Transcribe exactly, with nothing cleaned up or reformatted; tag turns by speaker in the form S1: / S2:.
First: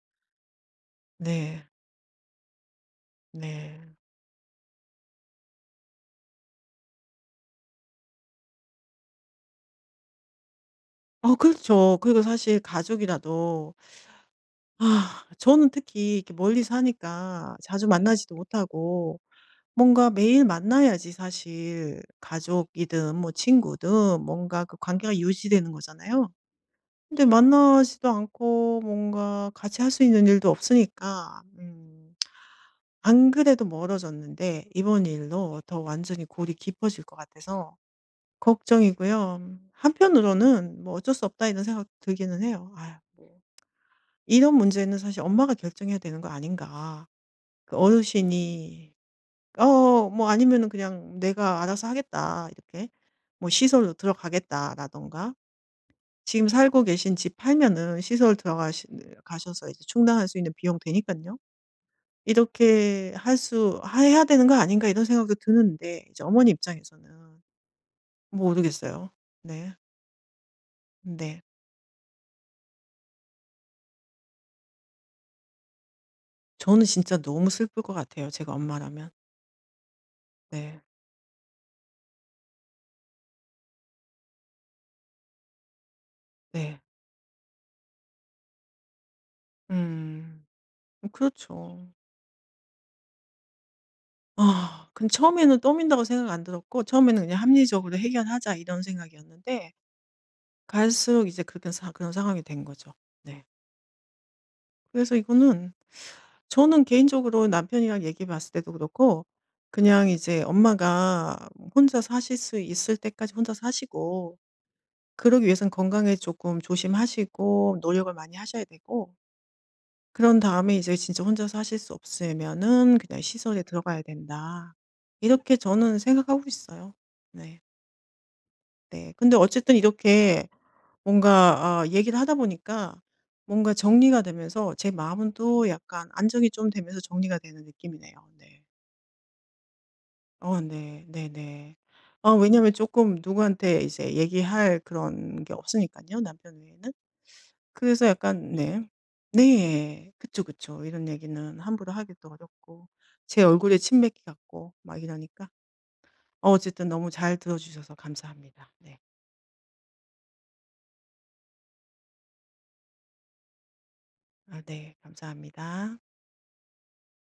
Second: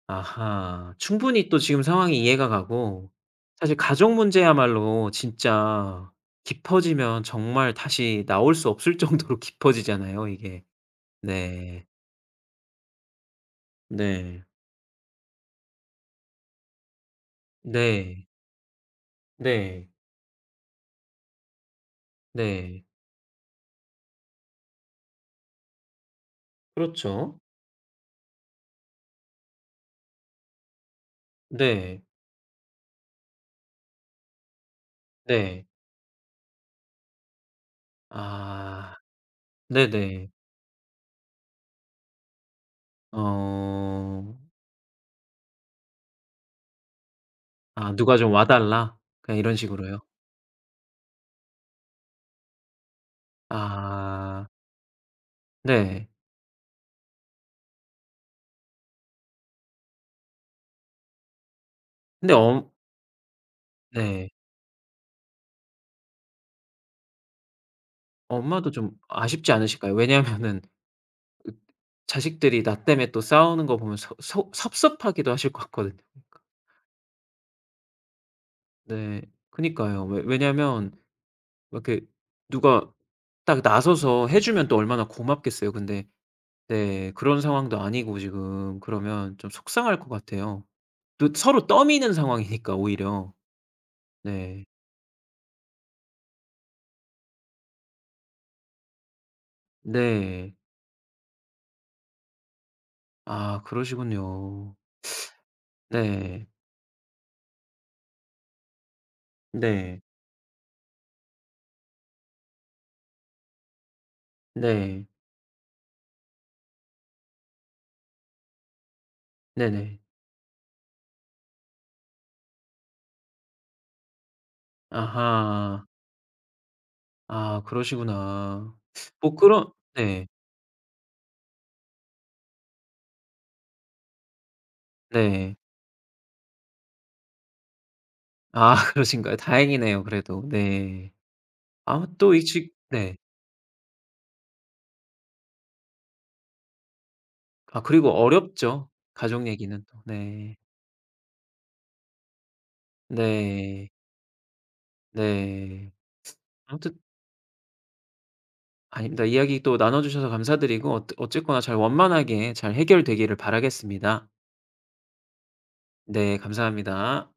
S1: 아하. 충분히 또
S2: 네.
S1: 지금 상황이 이해가 가고 사실
S2: 네.
S1: 가족 문제야말로 진짜 깊어지면 정말 다시 나올 수 없을 정도로 깊어지잖아요 이게.
S2: 아
S1: 네.
S2: 그렇죠. 그리고 사실 가족이라도
S1: 네.
S2: 저는 특히 이렇게 멀리 사니까 자주
S1: 네.
S2: 만나지도 못하고
S1: 네.
S2: 뭔가 매일 만나야지 사실
S1: 네.
S2: 가족이든 뭐 친구든 뭔가 그 관계가 유지되는 거잖아요. 근데
S1: 그렇죠.
S2: 만나지도 않고 뭔가 같이 할 수 있는 일도 없으니까.
S1: 네.
S2: 음. 안 그래도 멀어졌는데 이번 일로
S1: 네.
S2: 더 완전히 골이 깊어질 것 같아서
S1: 아.
S2: 걱정이고요.
S1: 네네.
S2: 한편으로는 '뭐 어쩔 수 없다.' 이런 생각도 들기는 해요. 아
S1: 어.
S2: 이런 문제는 사실 엄마가 결정해야 되는 거 아닌가. 그
S1: 아 "누가 좀 와
S2: 어르신이
S1: 달라." 그냥 이런 식으로요.
S2: 어 뭐 아니면은 그냥 "내가 알아서 하겠다." 이렇게 뭐 "시설로
S1: 아.
S2: 들어가겠다."라든가.
S1: 네.
S2: 지금 살고 계신 집 팔면은 시설 들어가시는 가셔서 이제 충당할 수 있는 비용 되니깐요.
S1: 근데 엄
S2: '이렇게 할 수 하 해야
S1: 네.
S2: 되는 거 아닌가.' 이런 생각도 드는데 이제 어머니 입장에서는
S1: 엄마도 좀
S2: 모르겠어요.
S1: 아쉽지
S2: 네.
S1: 않으실까요? 왜냐면은
S2: 네.
S1: [unintelligible] 자식들이 나 땜에 또 싸우는 거 보면 서 속 섭섭하기도 하실 것 같거든요. 그
S2: 저는 진짜 너무 슬플 것 같아요 제가 엄마라면.
S1: 네. 그니까요. 왜
S2: 네.
S1: 왜냐면 이렇게 누가 딱 나서서 해주면 또 얼마나 고맙겠어요. 근데
S2: 네.
S1: 네. 그런 상황도 아니고 지금 그러면 좀 속상할 것
S2: 음.
S1: 같아요.
S2: 음
S1: 또 서로
S2: 그렇죠.
S1: 떠미는 상황이니까 오히려. 네.
S2: 근데 처음에는 떠민다고 생각 안 들었고 처음에는 그냥 '합리적으로 해결하자.' 이런 생각이었는데
S1: 네.
S2: 갈수록 이제 그렇게 된 그런 상황이 된 거죠. 네.
S1: 아. 그러시군요.
S2: 그래서 이거는
S1: 네.
S2: 저는 개인적으로 남편이랑 얘기해 봤을 때도 그렇고
S1: 네.
S2: 그냥 이제 엄마가 뭐 혼자 사실 수 있을 때까지 혼자 사시고
S1: 네.
S2: 그러기 위해선 건강에 쪼끔 조심하시고 노력을 많이 하셔야 되고
S1: 네네.
S2: 그런 다음에 '이제 진짜 혼자 사실 수 없세면은 그냥 시설에 들어가야 된다.' 이렇게
S1: 아하.
S2: 저는 생각하고 있어요. 네.
S1: 아. 그러시구나.
S2: 네.
S1: 뭐
S2: 근데
S1: 그런
S2: 어쨌든
S1: 네.
S2: 이렇게 뭔가 아 얘기를 하다 보니까 뭔가 정리가 되면서 제 마음은
S1: 네.
S2: 또 약간 안정이 좀 되면서 정리가 되는 느낌이네요. 네.
S1: 아 그러신가요? 다행이네요 그래도.
S2: 어 네.
S1: 네.
S2: 네네.
S1: 아
S2: 아
S1: 또 이 지
S2: 왜냐하면
S1: 네.
S2: 조금 누구한테 이제 얘기할 그런 게 없으니깐요 남편 외에는.
S1: 아
S2: 그래서
S1: 그리고
S2: 약간 네.
S1: 어렵죠 가족 얘기는 또.
S2: 네. 그쵸,
S1: 네.
S2: 그쵸. 이런 얘기는 함부로 하기도 어렵고. 제 얼굴에
S1: 네.
S2: 침 뱉기 같고 막 이러니까.
S1: 네.
S2: 어 어쨌든
S1: 아무튼
S2: 너무 잘 들어주셔서 감사합니다. 네.
S1: 아닙니다. 이야기 또 나눠 주셔서 감사드리고 어 어쨌거나 잘 원만하게 잘 해결되기를 바라겠습니다.
S2: 아 네. 감사합니다.
S1: 네. 감사합니다.